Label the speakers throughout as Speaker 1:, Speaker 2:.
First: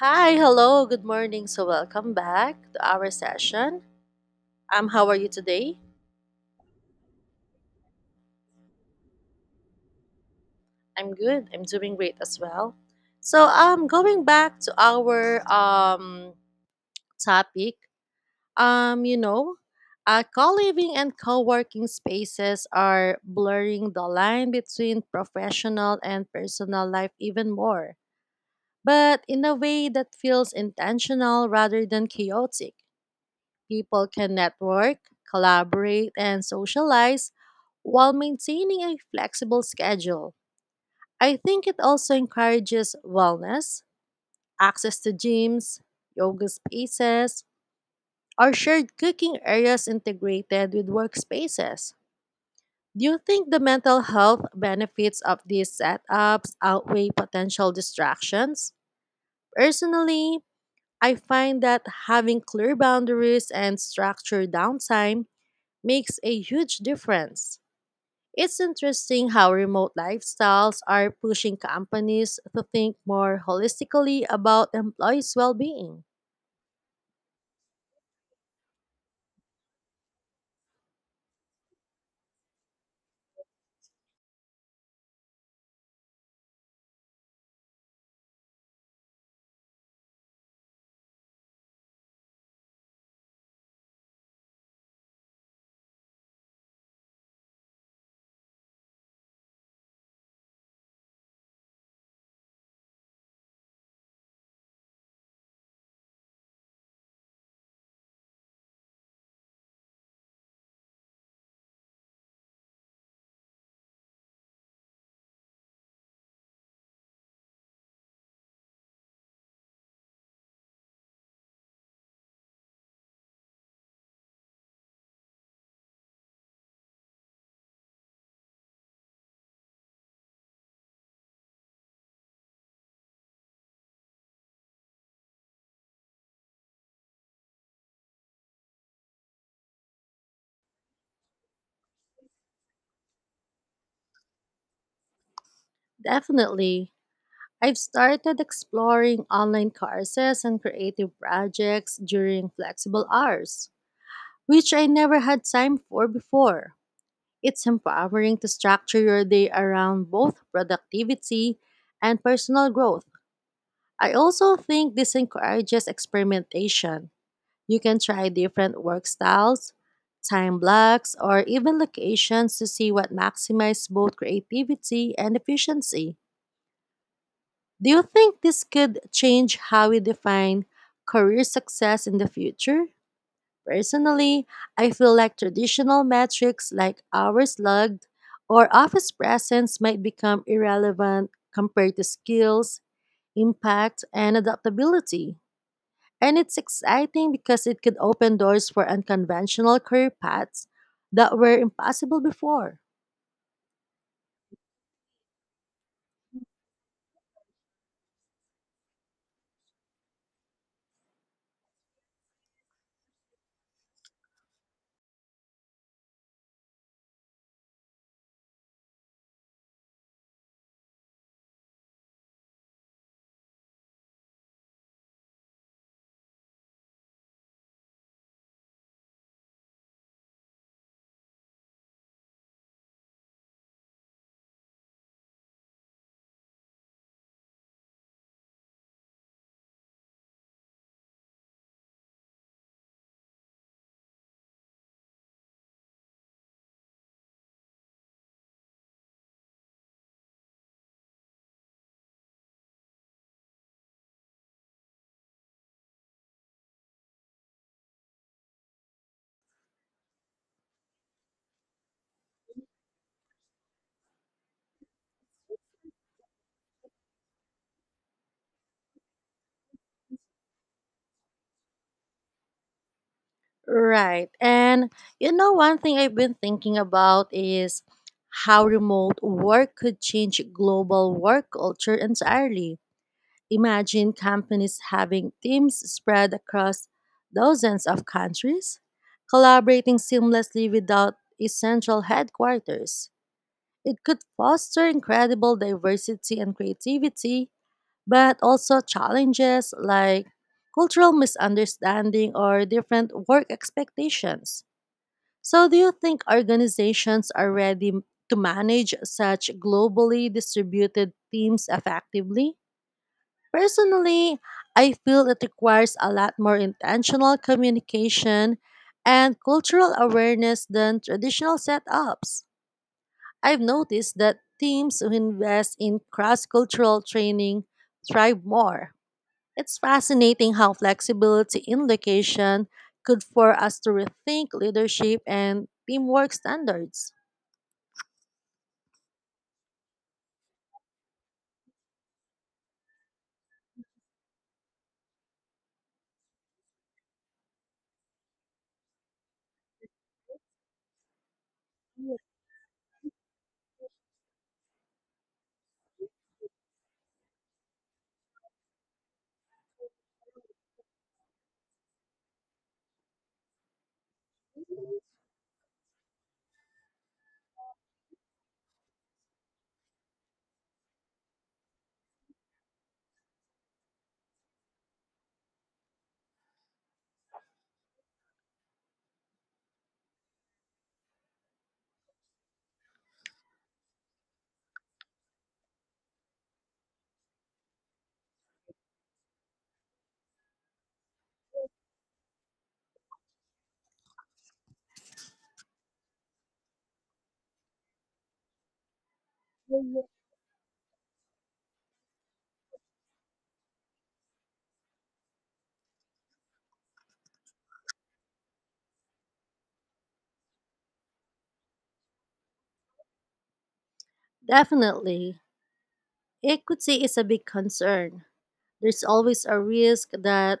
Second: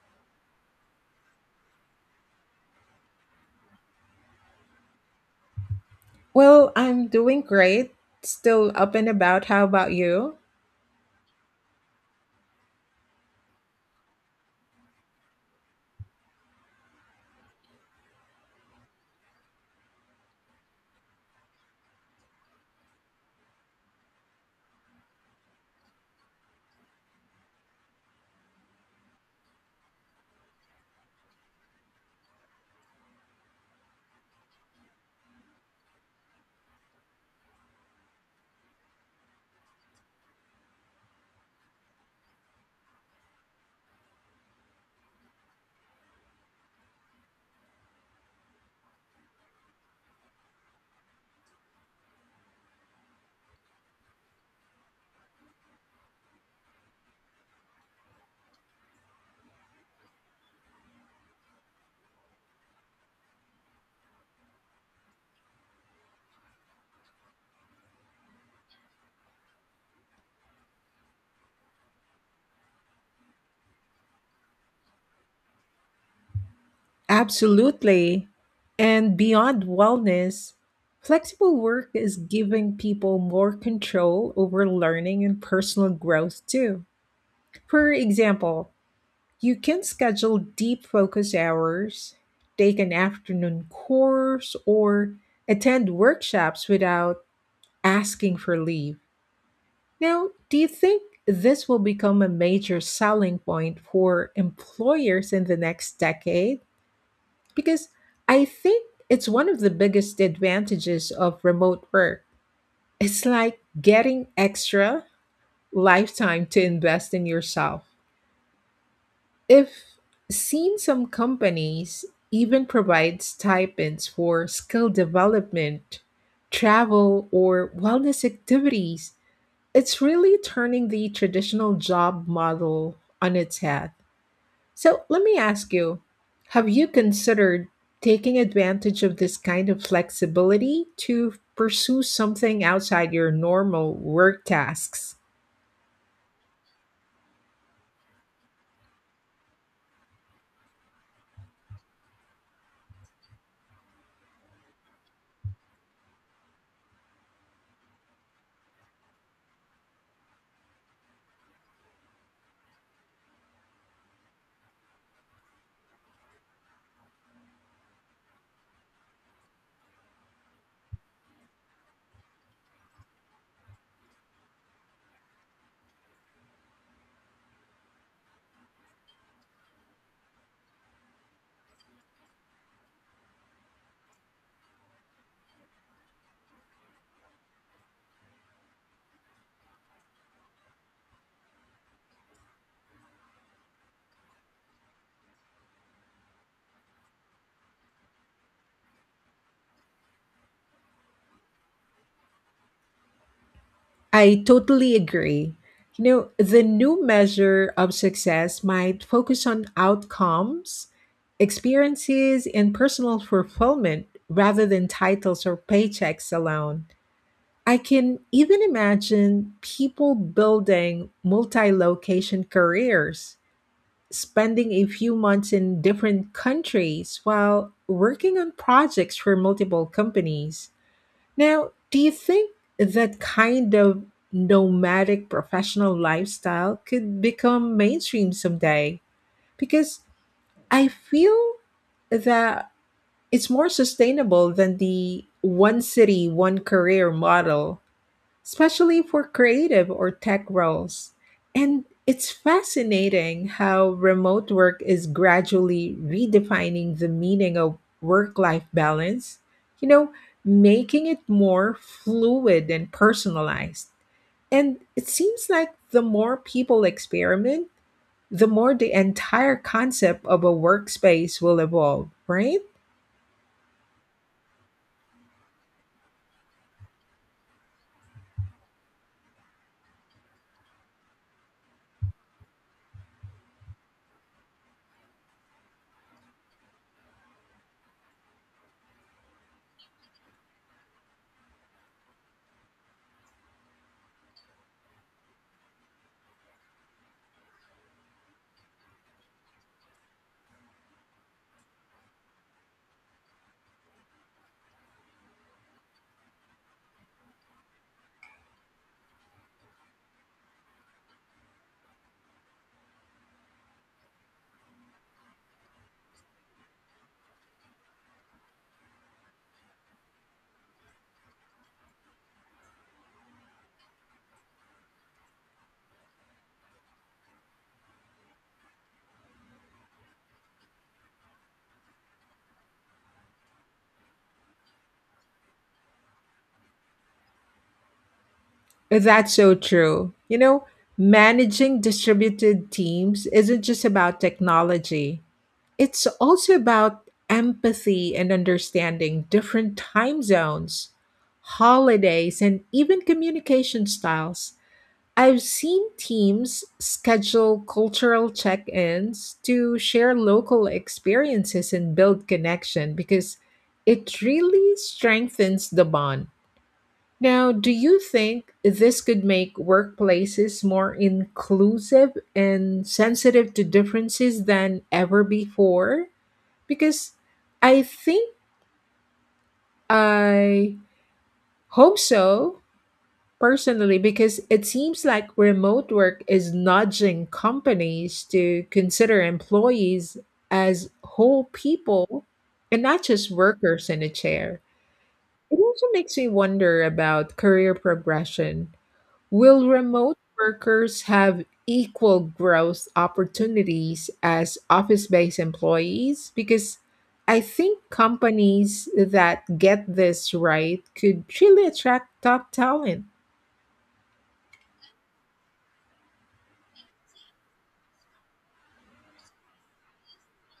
Speaker 1: Hi, hello, good morning. So, welcome back to our session. How are you today?
Speaker 2: Well, I'm doing great. Still up and about. How about you?
Speaker 1: I'm good. I'm doing great as well. So, going back to our topic, um, you know, co-living and co-working spaces are blurring the line between professional and personal life even more, but in a way that feels intentional rather than chaotic. People can network, collaborate, and socialize while maintaining a flexible schedule. I think it also encourages wellness, access to gyms, yoga spaces, or shared cooking areas integrated with workspaces. Do you think the mental health benefits of these setups outweigh potential distractions? Personally, I find that having clear boundaries and structured downtime makes a huge difference. It's interesting how remote lifestyles are pushing companies to think more holistically about employees' well being.
Speaker 2: Absolutely. And beyond wellness, flexible work is giving people more control over learning and personal growth too. For example, you can schedule deep focus hours, take an afternoon course, or attend workshops without asking for leave. Now, do you think this will become a major selling point for employers in the next decade? Because I think it's one of the biggest advantages of remote work. It's like getting extra lifetime to invest in yourself. If seen some companies even provide stipends for skill development, travel, or wellness activities, it's really turning the traditional job model on its head. So let me ask you, have you considered taking advantage of this kind of flexibility to pursue something outside your normal work tasks?
Speaker 1: Definitely. I've started exploring online courses and creative projects during flexible hours, which I never had time for before. It's empowering to structure your day around both productivity and personal growth. I also think this encourages experimentation. You can try different work styles, time blocks, or even locations to see what maximizes both creativity and efficiency. Do you think this could change how we define career success in the future? Personally, I feel like traditional metrics like hours logged or office presence might become irrelevant compared to skills, impact, and adaptability. And it's exciting because it could open doors for unconventional career paths that were impossible before.
Speaker 2: I totally agree. You know, the new measure of success might focus on outcomes, experiences, and personal fulfillment rather than titles or paychecks alone. I can even imagine people building multi location careers, spending a few months in different countries while working on projects for multiple companies. Now, do you think that kind of nomadic professional lifestyle could become mainstream someday? Because I feel that it's more sustainable than the one city, one career model, especially for creative or tech roles. And it's fascinating how remote work is gradually redefining the meaning of work life balance, you know, making it more fluid and personalized. And it seems like the more people experiment, the more the entire concept of a workspace will evolve, right?
Speaker 1: Right. And you know, one thing I've been thinking about is how remote work could change global work culture entirely. Imagine companies having teams spread across dozens of countries, collaborating seamlessly without a central headquarters. It could foster incredible diversity and creativity but also challenges like cultural misunderstanding or different work expectations. So, do you think organizations are ready to manage such globally distributed teams effectively? Personally, I feel it requires a lot more intentional communication and cultural awareness than traditional setups. I've noticed that teams who invest in cross cultural training thrive more. It's fascinating how flexibility in location could for us to rethink leadership and teamwork standards.
Speaker 2: That's so true. You know, managing distributed teams isn't just about technology, it's also about empathy and understanding different time zones, holidays, and even communication styles. I've seen teams schedule cultural check ins to share local experiences and build connection because it really strengthens the bond. Now, do you think this could make workplaces more inclusive and sensitive to differences than ever before? Because I think I hope so personally, because it seems like remote work is nudging companies to consider employees as whole people and not just workers in a chair. It also makes me wonder about career progression. Will remote workers have equal growth opportunities as office based employees? Because I think companies that get this right could really attract top talent.
Speaker 1: Definitely, equity is a big concern. There's always a risk that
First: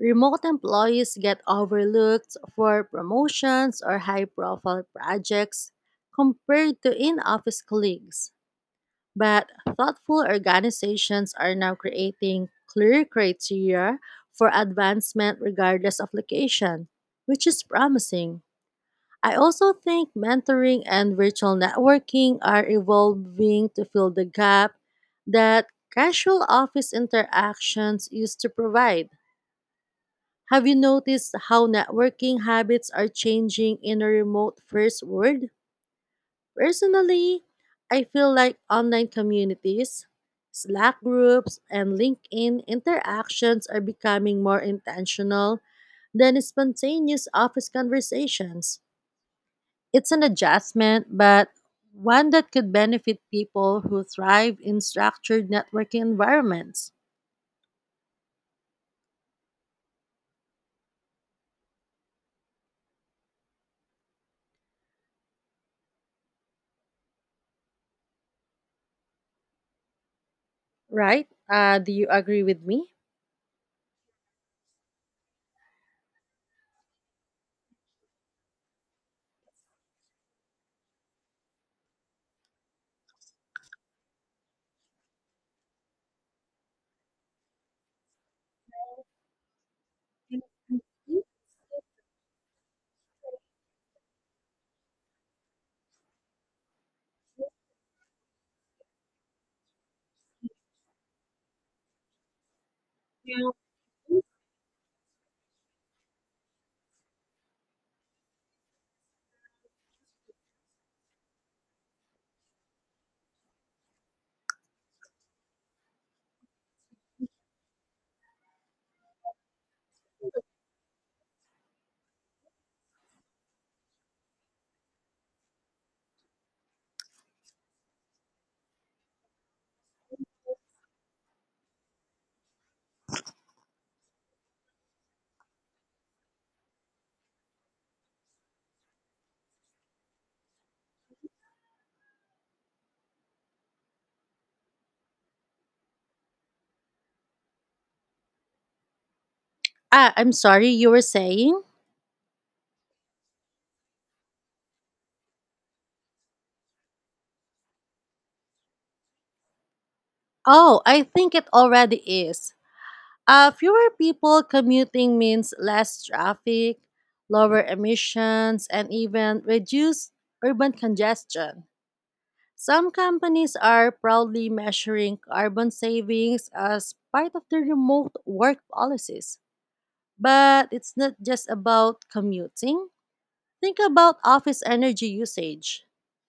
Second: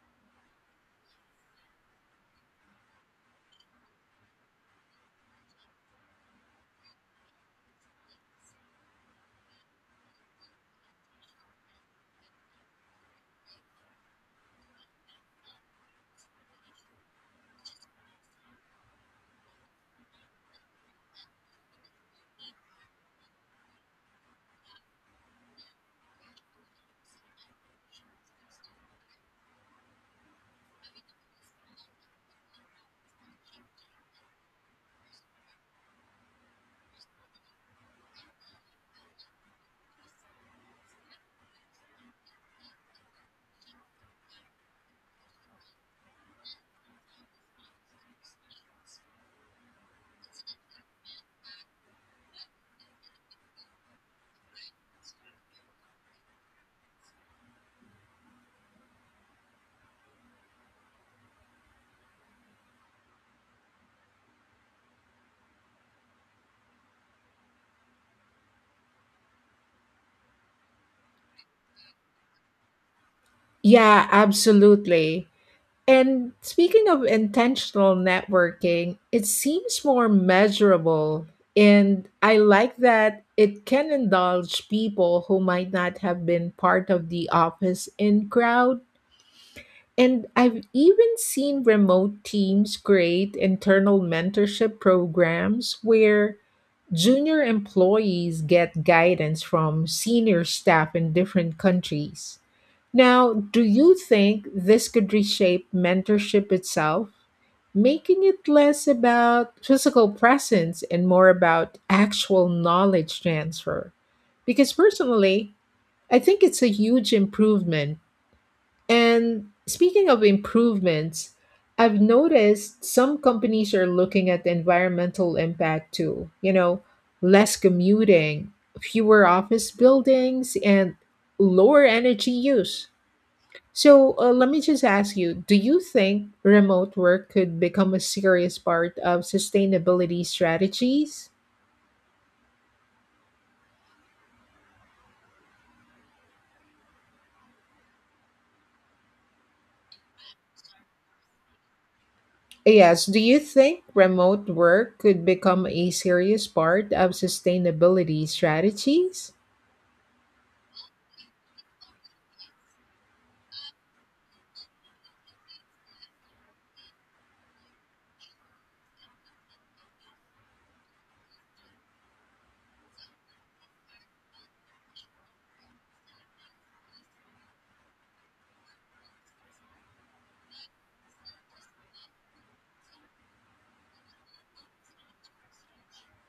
Speaker 1: remote employees get overlooked for promotions or high profile projects compared to in office colleagues. But thoughtful organizations are now creating clear criteria for advancement regardless of location, which is promising. I also think mentoring and virtual networking are evolving to fill the gap that casual office interactions used to provide. Have you noticed how networking habits are changing in a remote first world? Personally, I feel like online communities, Slack groups, and LinkedIn interactions are becoming more intentional than spontaneous office conversations. It's an adjustment, but one that could benefit people who thrive in structured networking environments. Right? Do you agree with me?
Speaker 2: Yeah, absolutely. And speaking of intentional networking, it seems more measurable. And I like that it can indulge people who might not have been part of the office in crowd. And I've even seen remote teams create internal mentorship programs where junior employees get guidance from senior staff in different countries. Now, do you think this could reshape mentorship itself, making it less about physical presence and more about actual knowledge transfer? Because personally, I think it's a huge improvement. And speaking of improvements, I've noticed some companies are looking at the environmental impact too. You know, less commuting, fewer office buildings, and lower energy use. So let me just ask you, do you think remote work could become a serious part of sustainability strategies?
Speaker 1: I'm sorry, you were saying?
Speaker 2: Yes, do you think remote work could become a serious part of sustainability strategies?
Speaker 1: Oh, I think it already is. Fewer people commuting means less traffic, lower emissions, and even reduced urban congestion. Some companies are proudly measuring carbon savings as part of their remote work policies. But it's not just about commuting. Think about office energy usage,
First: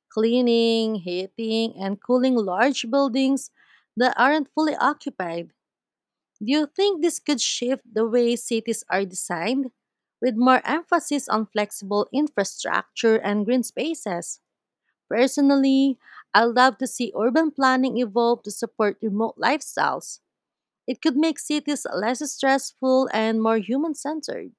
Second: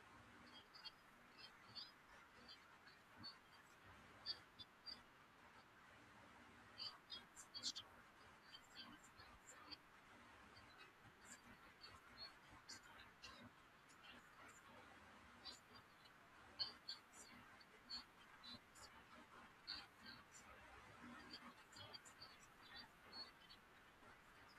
Speaker 1: cleaning, heating, and cooling large buildings that aren't fully occupied. Do you think this could shift the way cities are designed, with more emphasis on flexible infrastructure and green spaces? Personally, I love to see urban planning evolve to support remote lifestyles. It could make cities less stressful and more human centered.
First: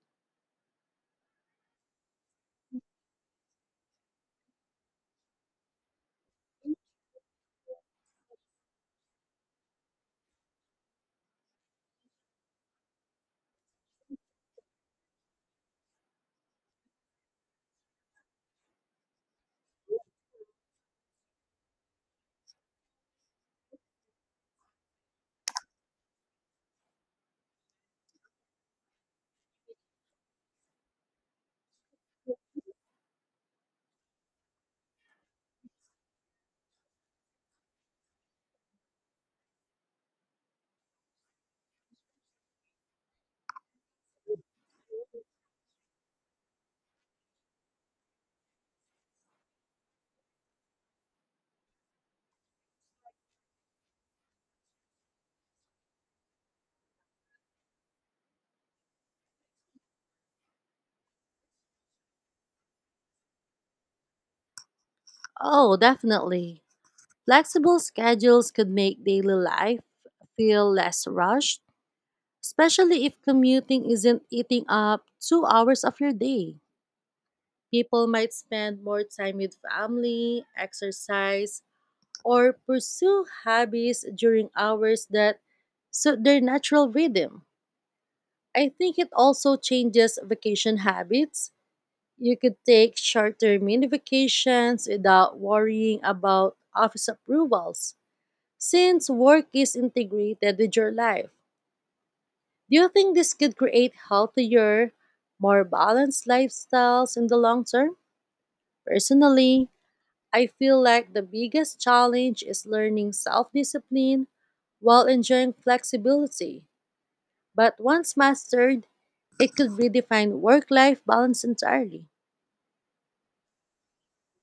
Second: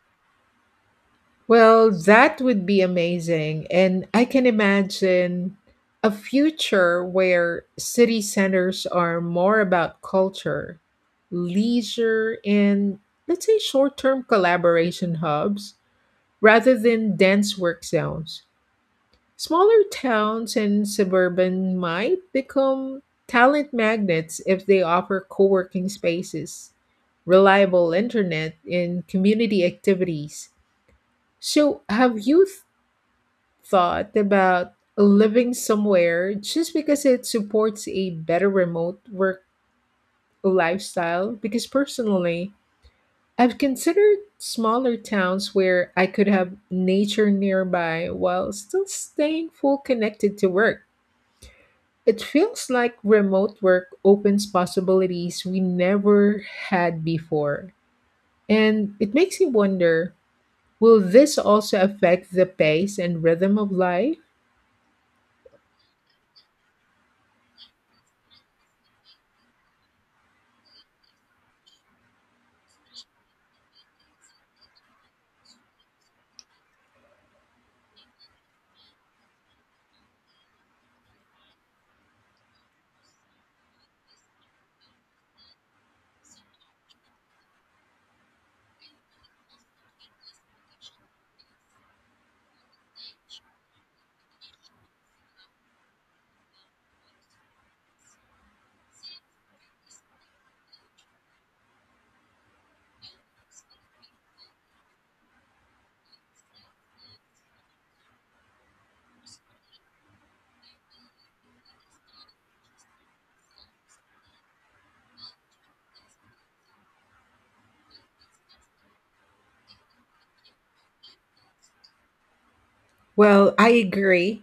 Speaker 2: Well, that would be amazing. And I can imagine a future where city centers are more about culture, leisure, and, let's say, short term collaboration hubs rather than dense work zones. Smaller towns and suburban might become talent magnets if they offer co working spaces, reliable internet, and community activities. So, have you thought about living somewhere just because it supports a better remote work lifestyle? Because personally, I've considered smaller towns where I could have nature nearby while still staying full connected to work. It feels like remote work opens possibilities we never had before. And it makes you wonder, will this also affect the pace and rhythm of life?
Speaker 1: Oh, definitely. Flexible schedules could make daily life feel less rushed, especially if commuting isn't eating up 2 hours of your day. People might spend more time with family, exercise, or pursue hobbies during hours that suit their natural rhythm. I think it also changes vacation habits. You could take shorter mini vacations without worrying about office approvals, since work is integrated with your life. Do you think this could create healthier, more balanced lifestyles in the long term? Personally, I feel like the biggest challenge is learning self discipline while enjoying flexibility. But once mastered, it could redefine work life balance entirely.
Speaker 2: Well, I agree.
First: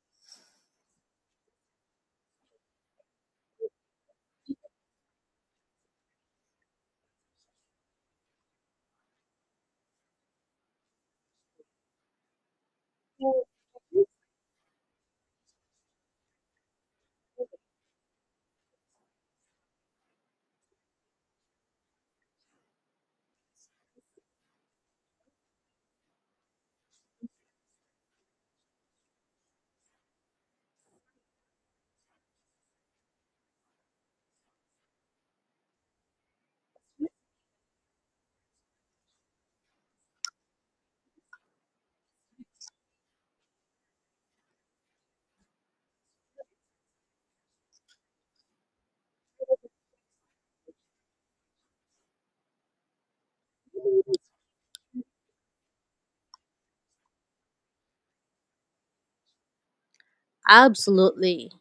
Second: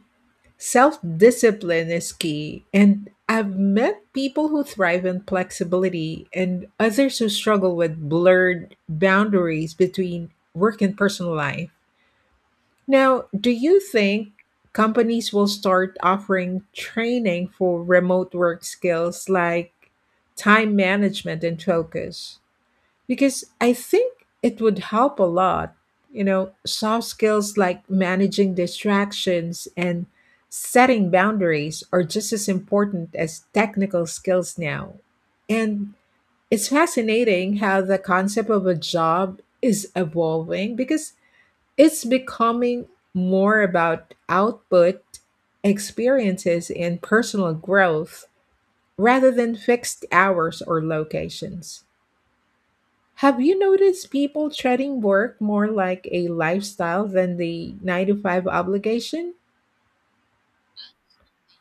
Speaker 2: Self discipline is key. And I've met people who thrive on flexibility and others who struggle with blurred boundaries between work and personal life. Now, do you think companies will start offering training for remote work skills like time management and focus? Because I think it would help a lot. You know, soft skills like managing distractions and setting boundaries are just as important as technical skills now. And it's fascinating how the concept of a job is evolving because it's becoming more about output, experiences, and personal growth rather than fixed hours or locations. Have you noticed people treating work more like a lifestyle than the nine to five obligation?
Speaker 1: Absolutely.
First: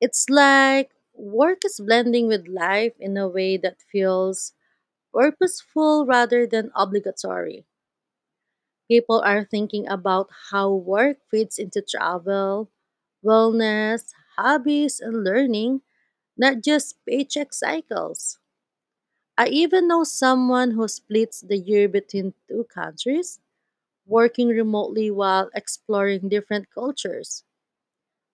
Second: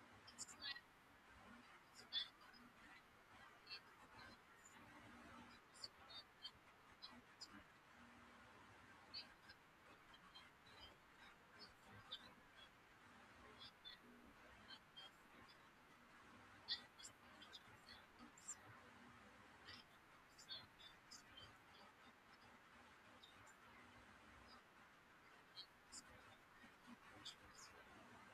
Speaker 1: It's like work is blending with life in a way that feels purposeful rather than obligatory. People are thinking about how work fits into travel, wellness, hobbies, and learning, not just paycheck cycles. I even know someone who splits the year between two countries, working remotely while exploring different cultures.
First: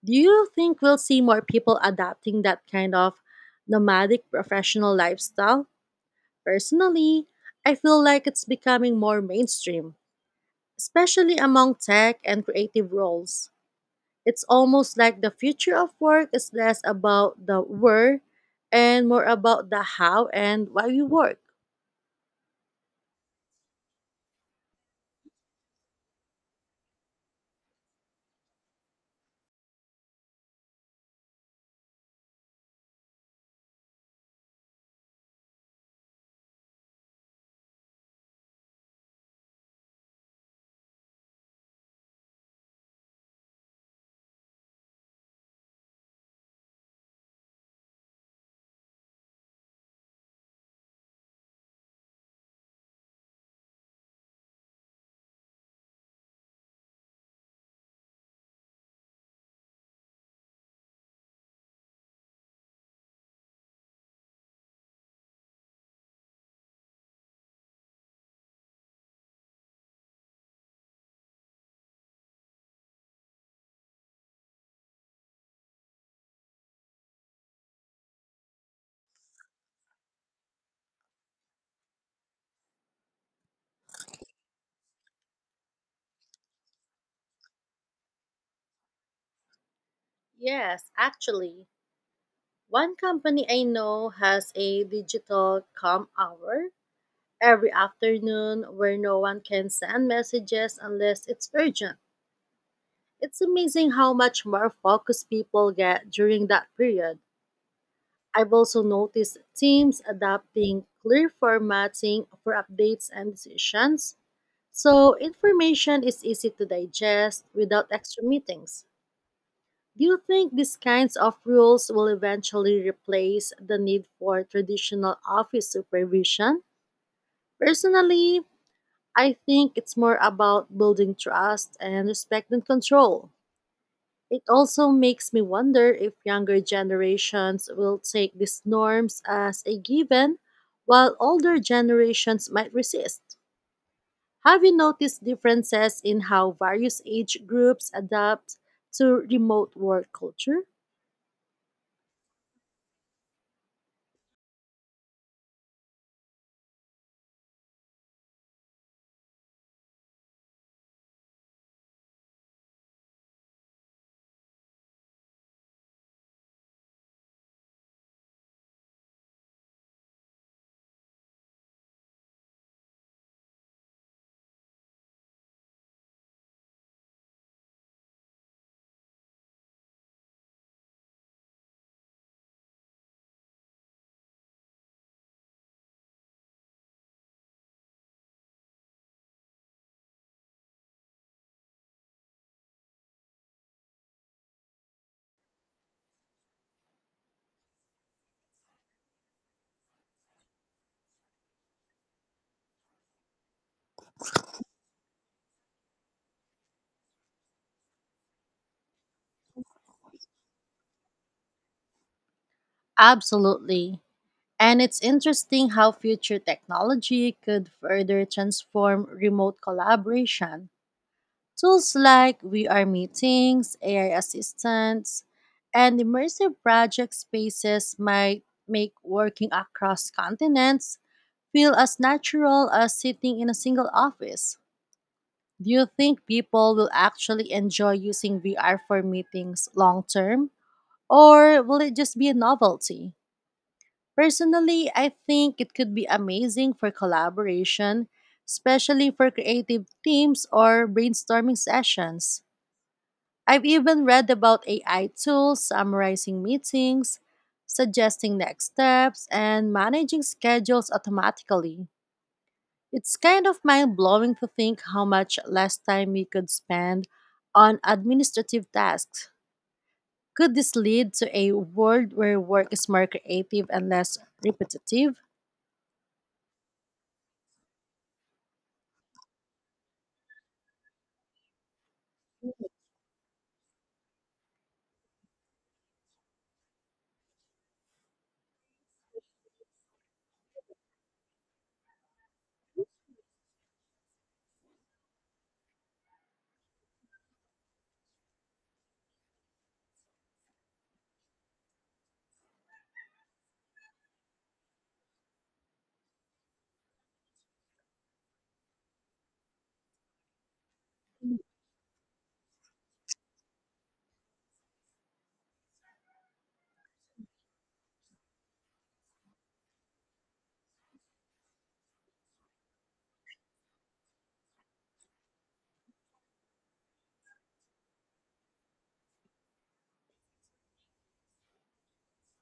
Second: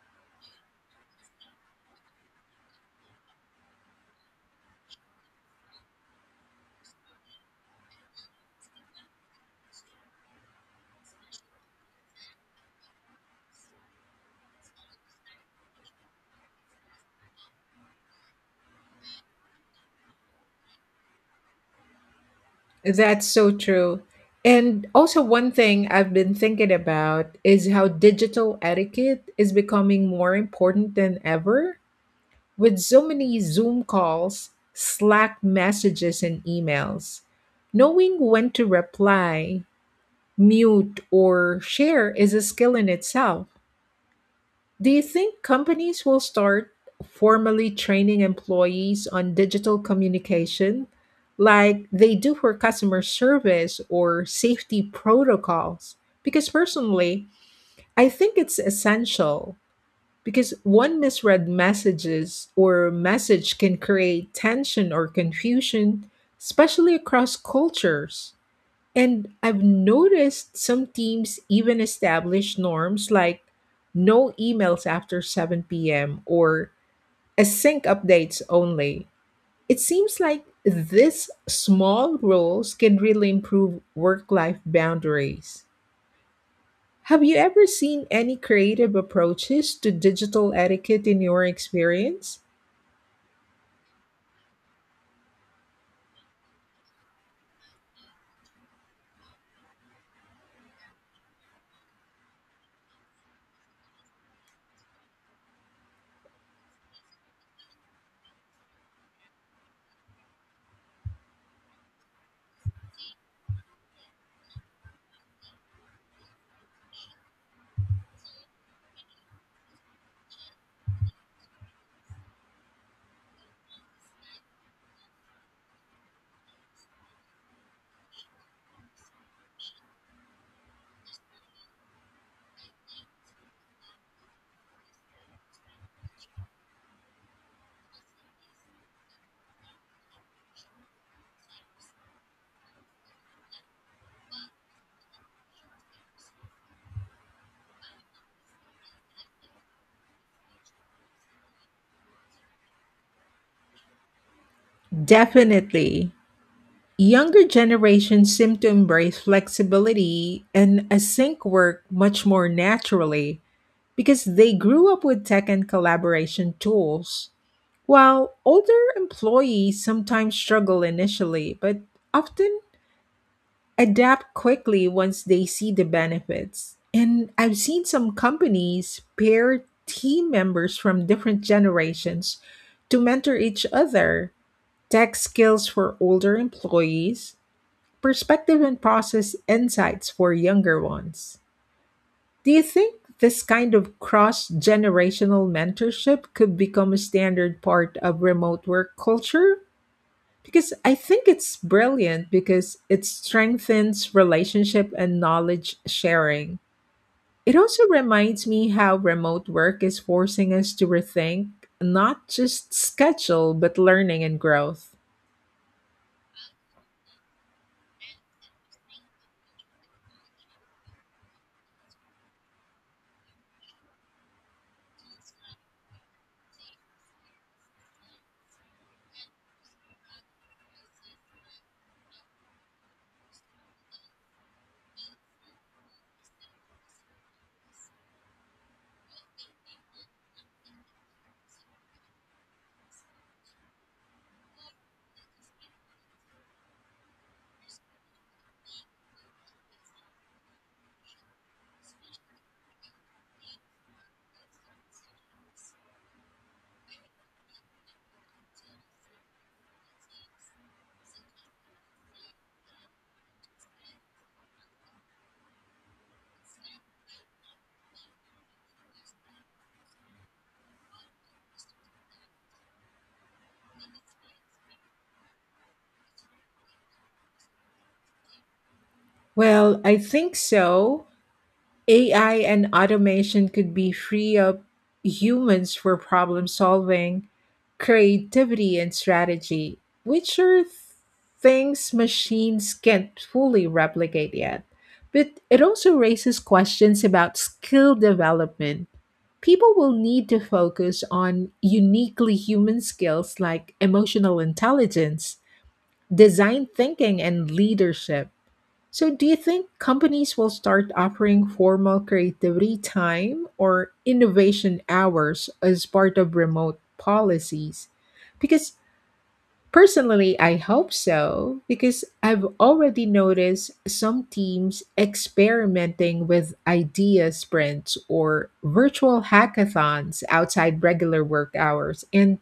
Speaker 1: Do you think we'll see more people adopting that kind of nomadic professional lifestyle? Personally, I feel like it's becoming more mainstream, especially among tech and creative roles. It's almost like the future of work is less about the where and more about the how and why we work.
Speaker 2: That's so true. And also, one thing I've been thinking about is how digital etiquette is becoming more important than ever. With so many Zoom calls, Slack messages, and emails, knowing when to reply, mute, or share is a skill in itself. Do you think companies will start formally training employees on digital communication like they do for customer service or safety protocols? Because personally, I think it's essential, because one misread messages or message can create tension or confusion, especially across cultures. And I've noticed some teams even establish norms like no emails after 7 p.m. or async updates only. It seems like these small rules can really improve work life boundaries. Have you ever seen any creative approaches to digital
Speaker 1: Yes,
Speaker 2: etiquette in your
Speaker 1: actually,
Speaker 2: experience?
Speaker 1: one company I know has a digital com hour every afternoon where no one can send messages unless it's urgent. It's amazing how much more focused people get during that period. I've also noticed teams adopting clear formatting for updates and decisions, so information is easy to digest without extra meetings. Do you think these kinds of rules will eventually replace the need for traditional office supervision? Personally, I think it's more about building trust and respect than control. It also makes me wonder if younger generations will take these norms as a given while older generations might resist. Have you noticed differences in how various age groups adapt to remote work culture?
Speaker 2: Definitely. Younger generations seem to embrace flexibility and async work much more naturally because they grew up with tech and collaboration tools. While older employees sometimes struggle initially, but often adapt quickly once they see the benefits. And I've seen some companies pair team members from different generations to mentor each other, tech skills for older employees, perspective and process insights for younger ones. Do you think this kind of cross generational mentorship could become a standard part of remote work culture? Because I think it's brilliant because it strengthens relationship and knowledge sharing. It also reminds me how remote work is forcing us to rethink not just schedule, but
Speaker 1: Absolutely.
Speaker 2: learning and
Speaker 1: And
Speaker 2: growth.
Speaker 1: it's interesting how future technology could further transform remote collaboration. Tools like VR meetings, AI assistants, and immersive project spaces might make working across continents feel as natural as sitting in a single office. Do you think people will actually enjoy using VR for meetings long term, or will it just be a novelty? Personally, I think it could be amazing for collaboration, especially for creative teams or brainstorming sessions. I've even read about AI tools summarizing meetings, suggesting next steps, and managing schedules automatically. It's kind of mind blowing to think how much less time we could spend on administrative tasks. Could this lead to a world where work is more creative and less repetitive?
Speaker 2: Well, I think so. AI and automation could be free up humans for problem solving, creativity, and strategy, which are things machines can't fully replicate yet. But it also raises questions about skill development. People will need to focus on uniquely human skills like emotional intelligence, design thinking, and leadership. So, do you think companies will start offering formal creativity time or innovation hours as part of remote policies? Because personally, I hope so, because I've already noticed some teams experimenting with idea sprints or virtual hackathons outside regular work hours. And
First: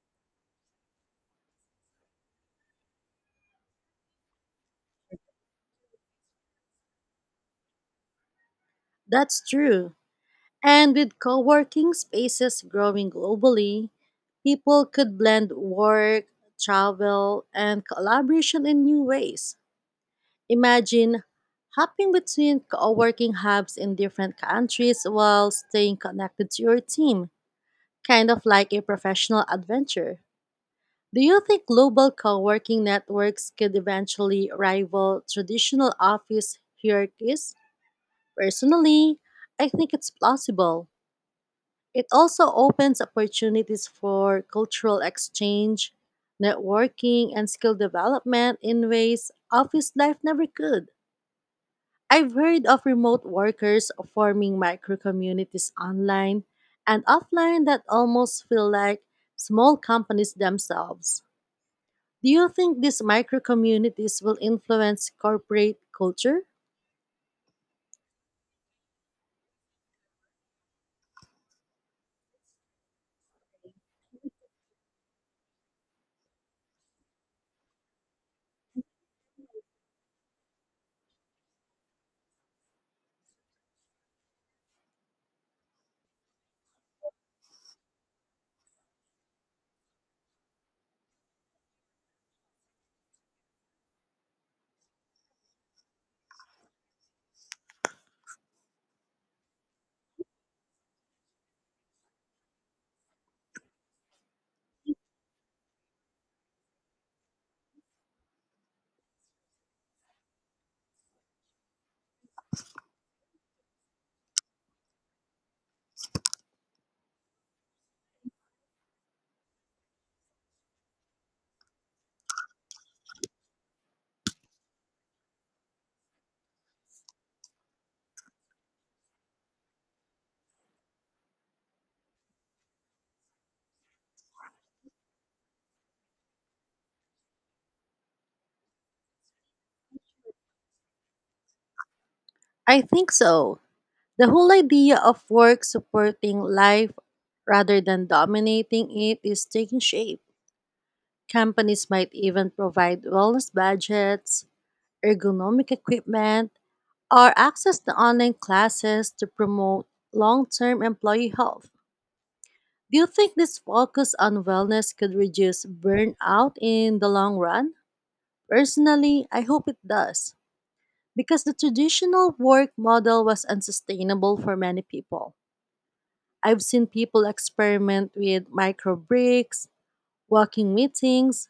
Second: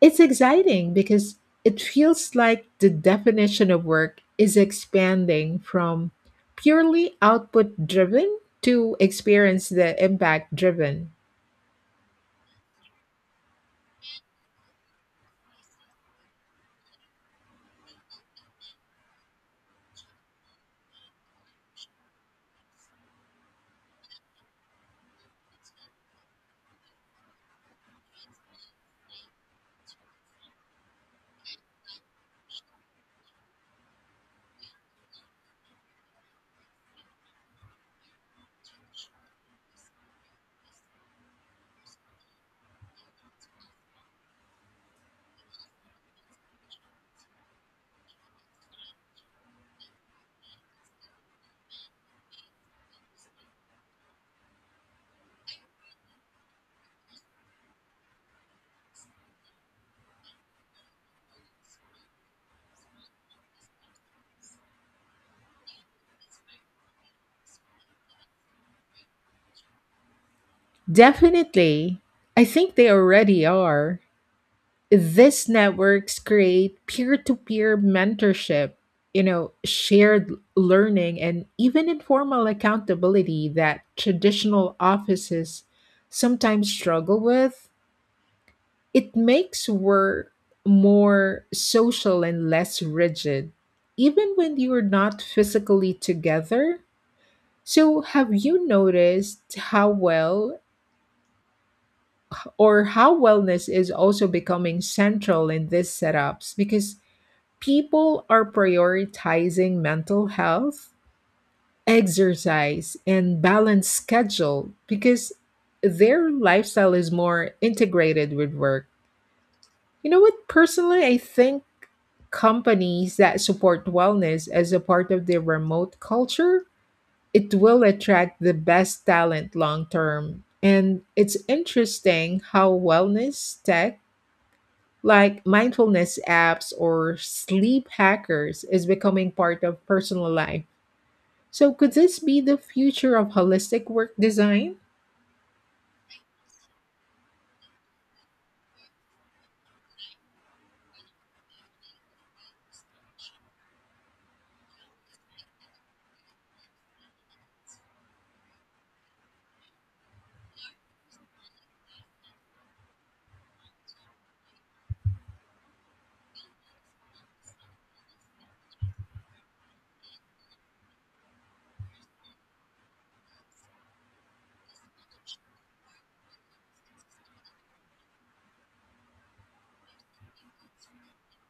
Speaker 2: it's exciting because it feels like the definition of work is expanding from purely output driven to
Speaker 1: That's
Speaker 2: experience the
Speaker 1: true.
Speaker 2: impact
Speaker 1: And
Speaker 2: driven.
Speaker 1: with co working spaces growing globally, people could blend work, travel, and collaboration in new ways. Imagine hopping between co working hubs in different countries while staying connected to your team, kind of like a professional adventure. Do you think global co working networks could eventually rival traditional office hierarchies? Personally, I think it's plausible. It also opens opportunities for cultural exchange, networking, and skill development in ways office life never could. I've heard of remote workers forming micro communities online and offline that almost feel like small companies themselves. Do you think these micro communities will influence corporate culture?
Speaker 2: Definitely. I think they already are. These networks create peer to peer mentorship, you know, shared learning, and even informal accountability that traditional offices sometimes struggle with. It makes work more social and less rigid, even when you're not physically together. So, have you noticed how well or how wellness is also becoming central in these setups? Because people are prioritizing mental health, exercise, and balanced schedule because their lifestyle is more integrated with work. You know what? Personally, I think companies that support wellness as a part of their remote culture, it will attract the best talent long term. And it's interesting how wellness tech like mindfulness apps or sleep hackers is becoming part of personal life. So could this be the
Speaker 1: I think
Speaker 2: future of
Speaker 1: so.
Speaker 2: holistic work
Speaker 1: The whole
Speaker 2: design?
Speaker 1: idea of work supporting life rather than dominating it is taking shape. Companies might even provide wellness budgets, ergonomic equipment, or access to online classes to promote long term employee health. Do you think this focus on wellness could reduce burnout in the long run? Personally, I hope it does, because the traditional work model was unsustainable for many people. I've seen people experiment with micro breaks, walking meetings,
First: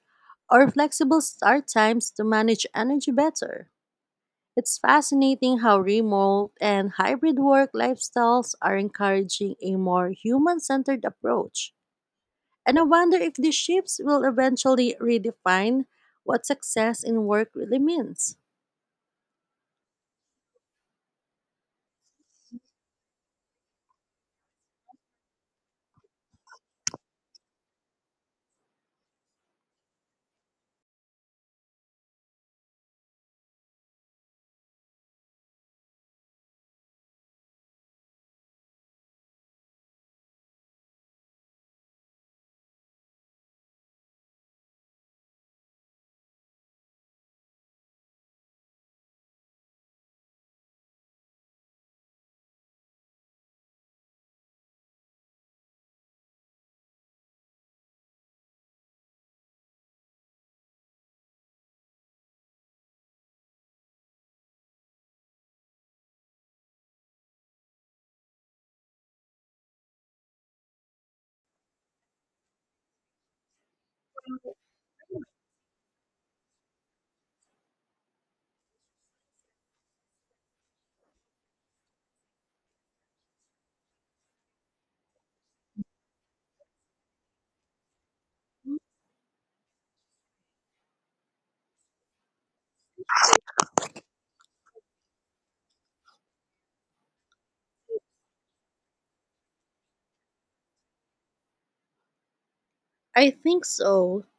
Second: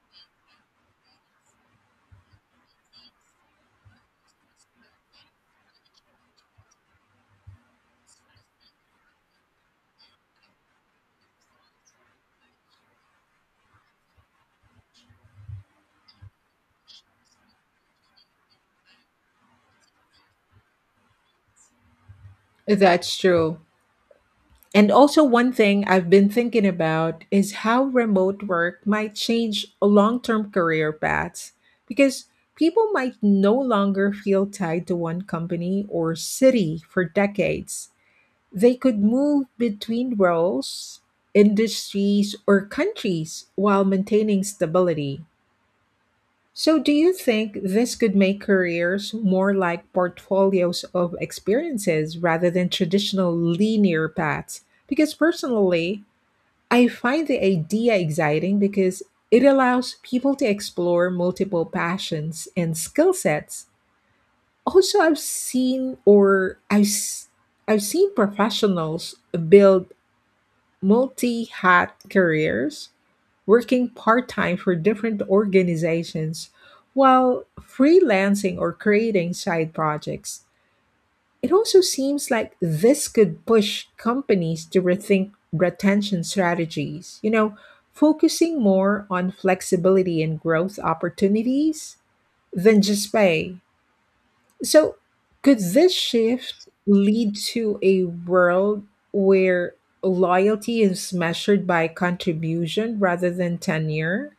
Speaker 1: or flexible start times to manage energy better. It's fascinating how remote and hybrid work lifestyles are encouraging a more human centered approach. And I wonder if these shifts will eventually redefine what success in work really means.
Speaker 2: That's true. And also, one thing I've been thinking about is how remote work might change long term career paths because people might no longer feel tied to one company or city for decades. They could move between roles, industries, or countries while maintaining stability. So, do you think this could make careers more like portfolios of experiences rather than traditional linear paths? Because personally, I find the idea exciting because it allows people to explore multiple passions and skill sets. Also, I've seen or I've, s- I've seen professionals build multi hat careers, working part time for different organizations while freelancing or creating side projects. It also seems like this could push companies to rethink retention strategies, you know, focusing more on flexibility and growth opportunities than just pay. So, could this shift lead to a world where loyalty is measured by contribution rather
Speaker 1: I
Speaker 2: than
Speaker 1: think so.
Speaker 2: tenure?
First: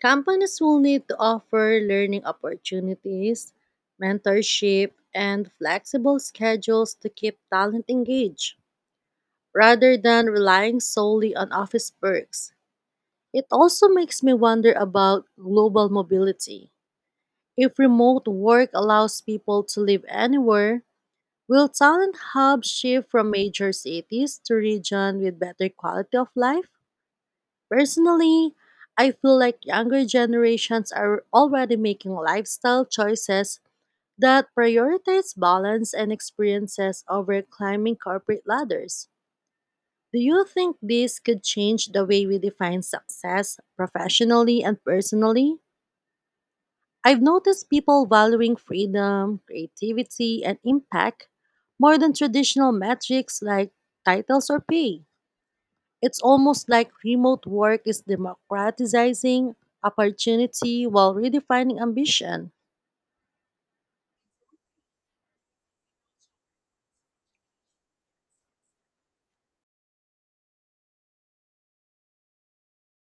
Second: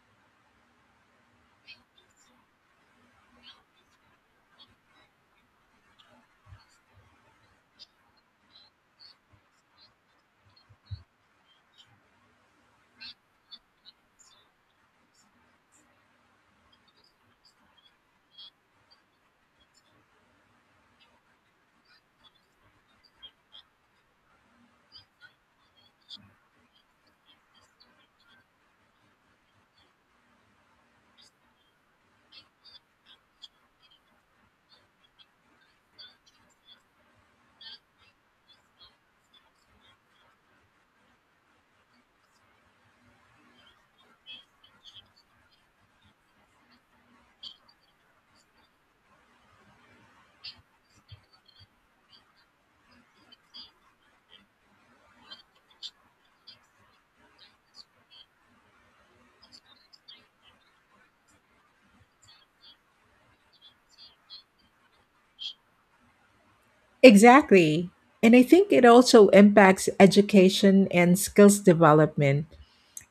Speaker 1: Companies will need to offer learning opportunities, mentorship, and flexible schedules to keep talent engaged, rather than relying solely on office perks. It also makes me wonder about global mobility. If remote work allows people to live anywhere, will talent hubs shift from major cities to regions with better quality of life? Personally, I feel like younger generations are already making lifestyle choices that prioritize balance and experiences over climbing corporate ladders. Do you think this could change the way we define success professionally and personally? I've noticed people valuing freedom, creativity, and impact more than traditional metrics like titles or pay. It's almost like remote work is democratizing opportunity while redefining ambition.
Speaker 2: Exactly. And I think it also impacts education and skills development.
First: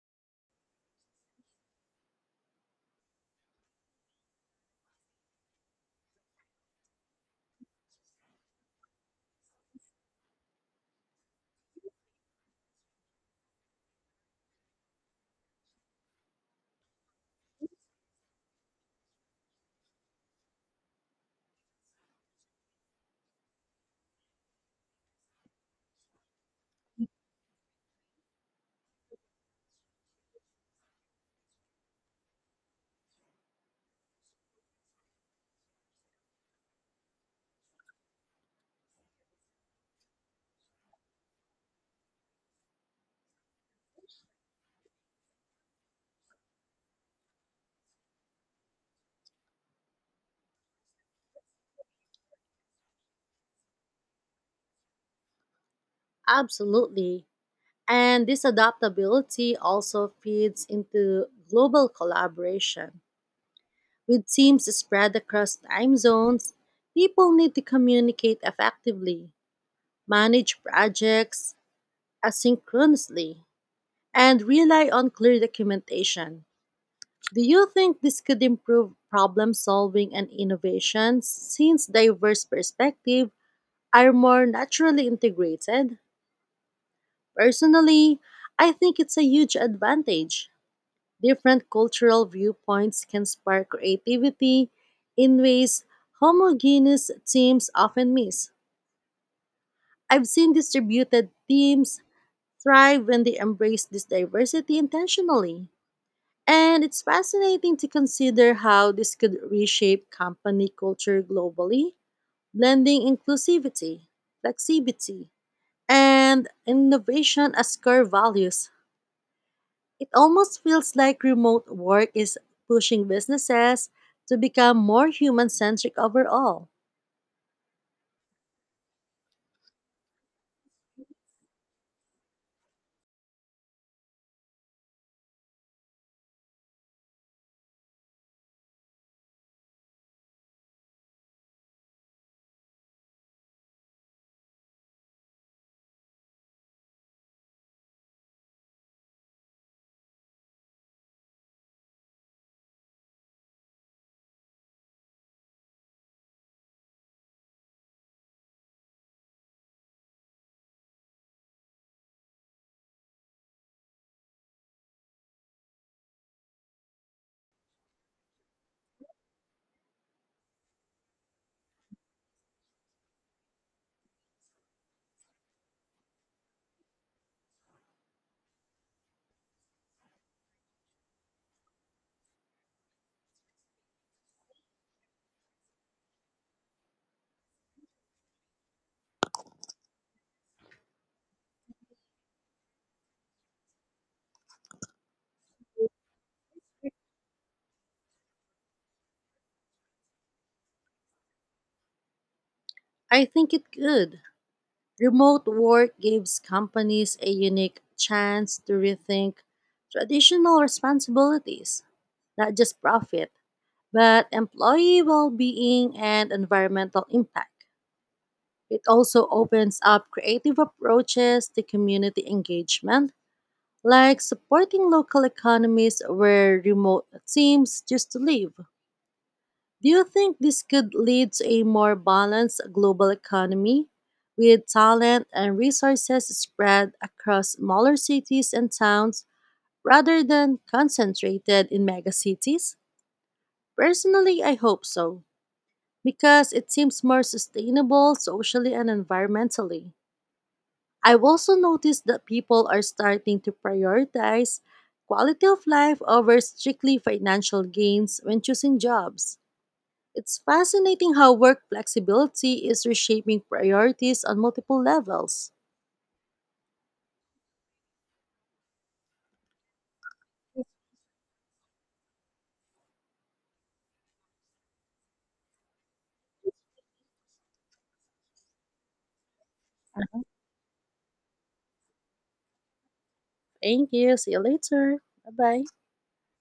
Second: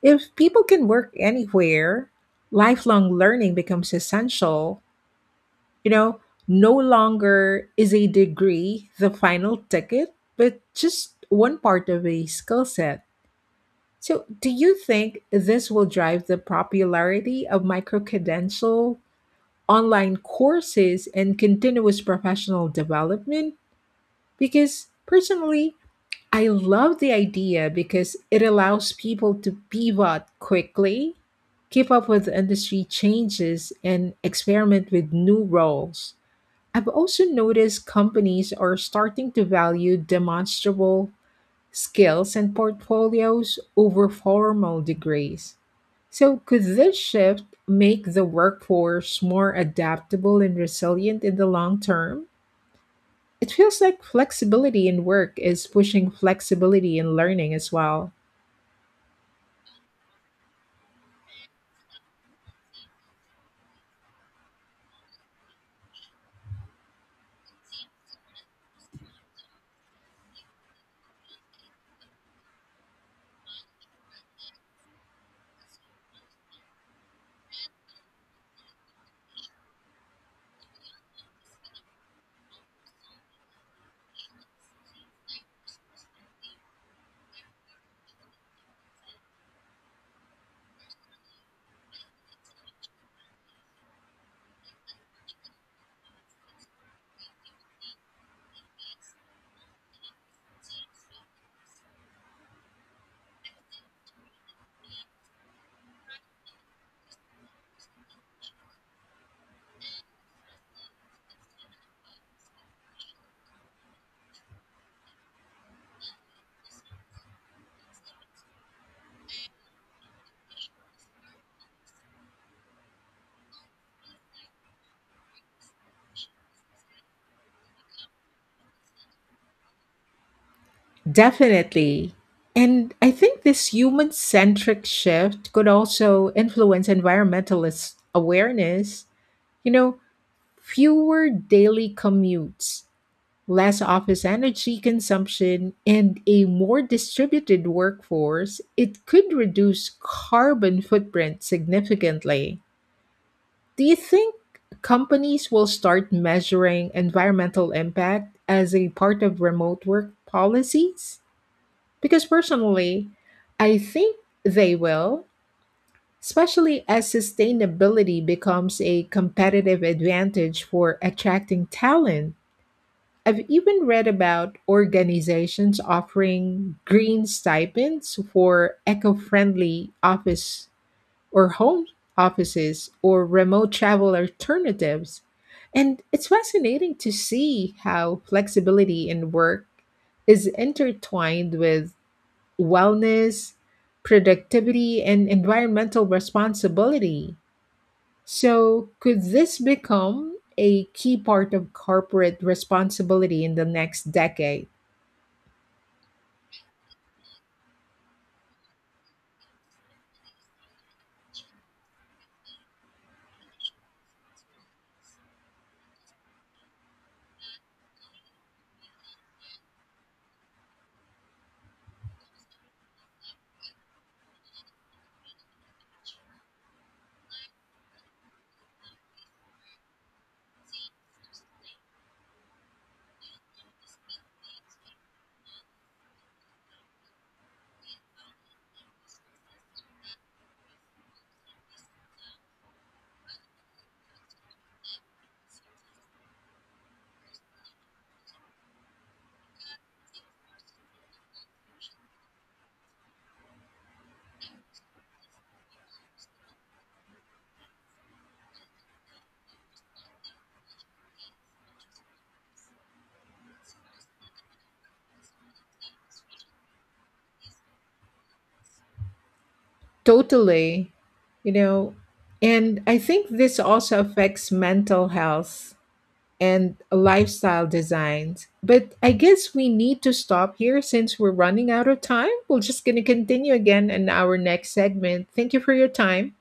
Speaker 2: If people can work anywhere, lifelong learning becomes essential. You know, no longer is a degree the final ticket, but just one part of a skill set. So, do you think this will drive the popularity of microcredential online courses and continuous professional development? Because personally, I love the idea because it allows people to pivot quickly, keep up with industry changes, and experiment with new roles. I've also noticed companies are starting to value demonstrable skills and portfolios over formal degrees. So, could this shift make the workforce more adaptable and resilient in the long term? It feels like flexibility in work is pushing flexibility in
Speaker 1: Absolutely.
Speaker 2: learning as well.
Speaker 1: And this adaptability also feeds into global collaboration. With teams spread across time zones, people need to communicate effectively, manage projects asynchronously, and rely on clear documentation. Do you think this could improve problem solving and innovation since diverse perspectives are more naturally integrated? Personally, I think it's a huge advantage. Different cultural viewpoints can spark creativity in ways homogeneous teams often miss. I've seen distributed teams thrive when they embrace this diversity intentionally. And it's fascinating to consider how this could reshape company culture globally, blending inclusivity, flexibility, and innovation as core values. It almost feels like remote work is pushing businesses to become more human centric overall.
Speaker 2: Definitely. And I think this human centric shift could also influence environmentalist awareness. You know, fewer daily commutes, less office energy consumption, and a more distributed workforce, it could reduce carbon footprint significantly. Do you think companies will start measuring environmental impact as a part of remote work policies? Because personally, I think they will, especially as sustainability becomes a competitive advantage for attracting talent. I've even read about organizations offering green stipends for eco friendly office or home offices or remote travel alternatives. And it's fascinating to see how flexibility in work is intertwined with wellness, productivity, and environmental responsibility. So, could this become a key part of corporate
Speaker 1: I
Speaker 2: responsibility
Speaker 1: think
Speaker 2: in the
Speaker 1: it
Speaker 2: next
Speaker 1: could.
Speaker 2: decade?
Speaker 1: Remote work gives companies a unique chance to rethink traditional responsibilities, not just profit, but employee well-being and environmental impact. It also opens up creative approaches to community engagement, like supporting local economies where remote teams just live. Do you think this could lead to a more balanced global economy with talent and resources spread across smaller cities and towns rather than concentrated in megacities? Personally, I hope so, because it seems more sustainable socially and environmentally. I've also noticed that people are starting to prioritize quality of life over strictly financial gains when choosing jobs. It's fascinating how work flexibility is reshaping priorities on multiple levels.
Speaker 2: Totally, you know, and I think this also affects mental health and lifestyle designs. But I guess we need to stop here since we're running out of time. We're just going to continue again
Speaker 1: Thank
Speaker 2: in
Speaker 1: you. See
Speaker 2: our
Speaker 1: you
Speaker 2: next
Speaker 1: later.
Speaker 2: segment.
Speaker 1: Bye
Speaker 2: Thank you
Speaker 1: bye.
Speaker 2: for your time.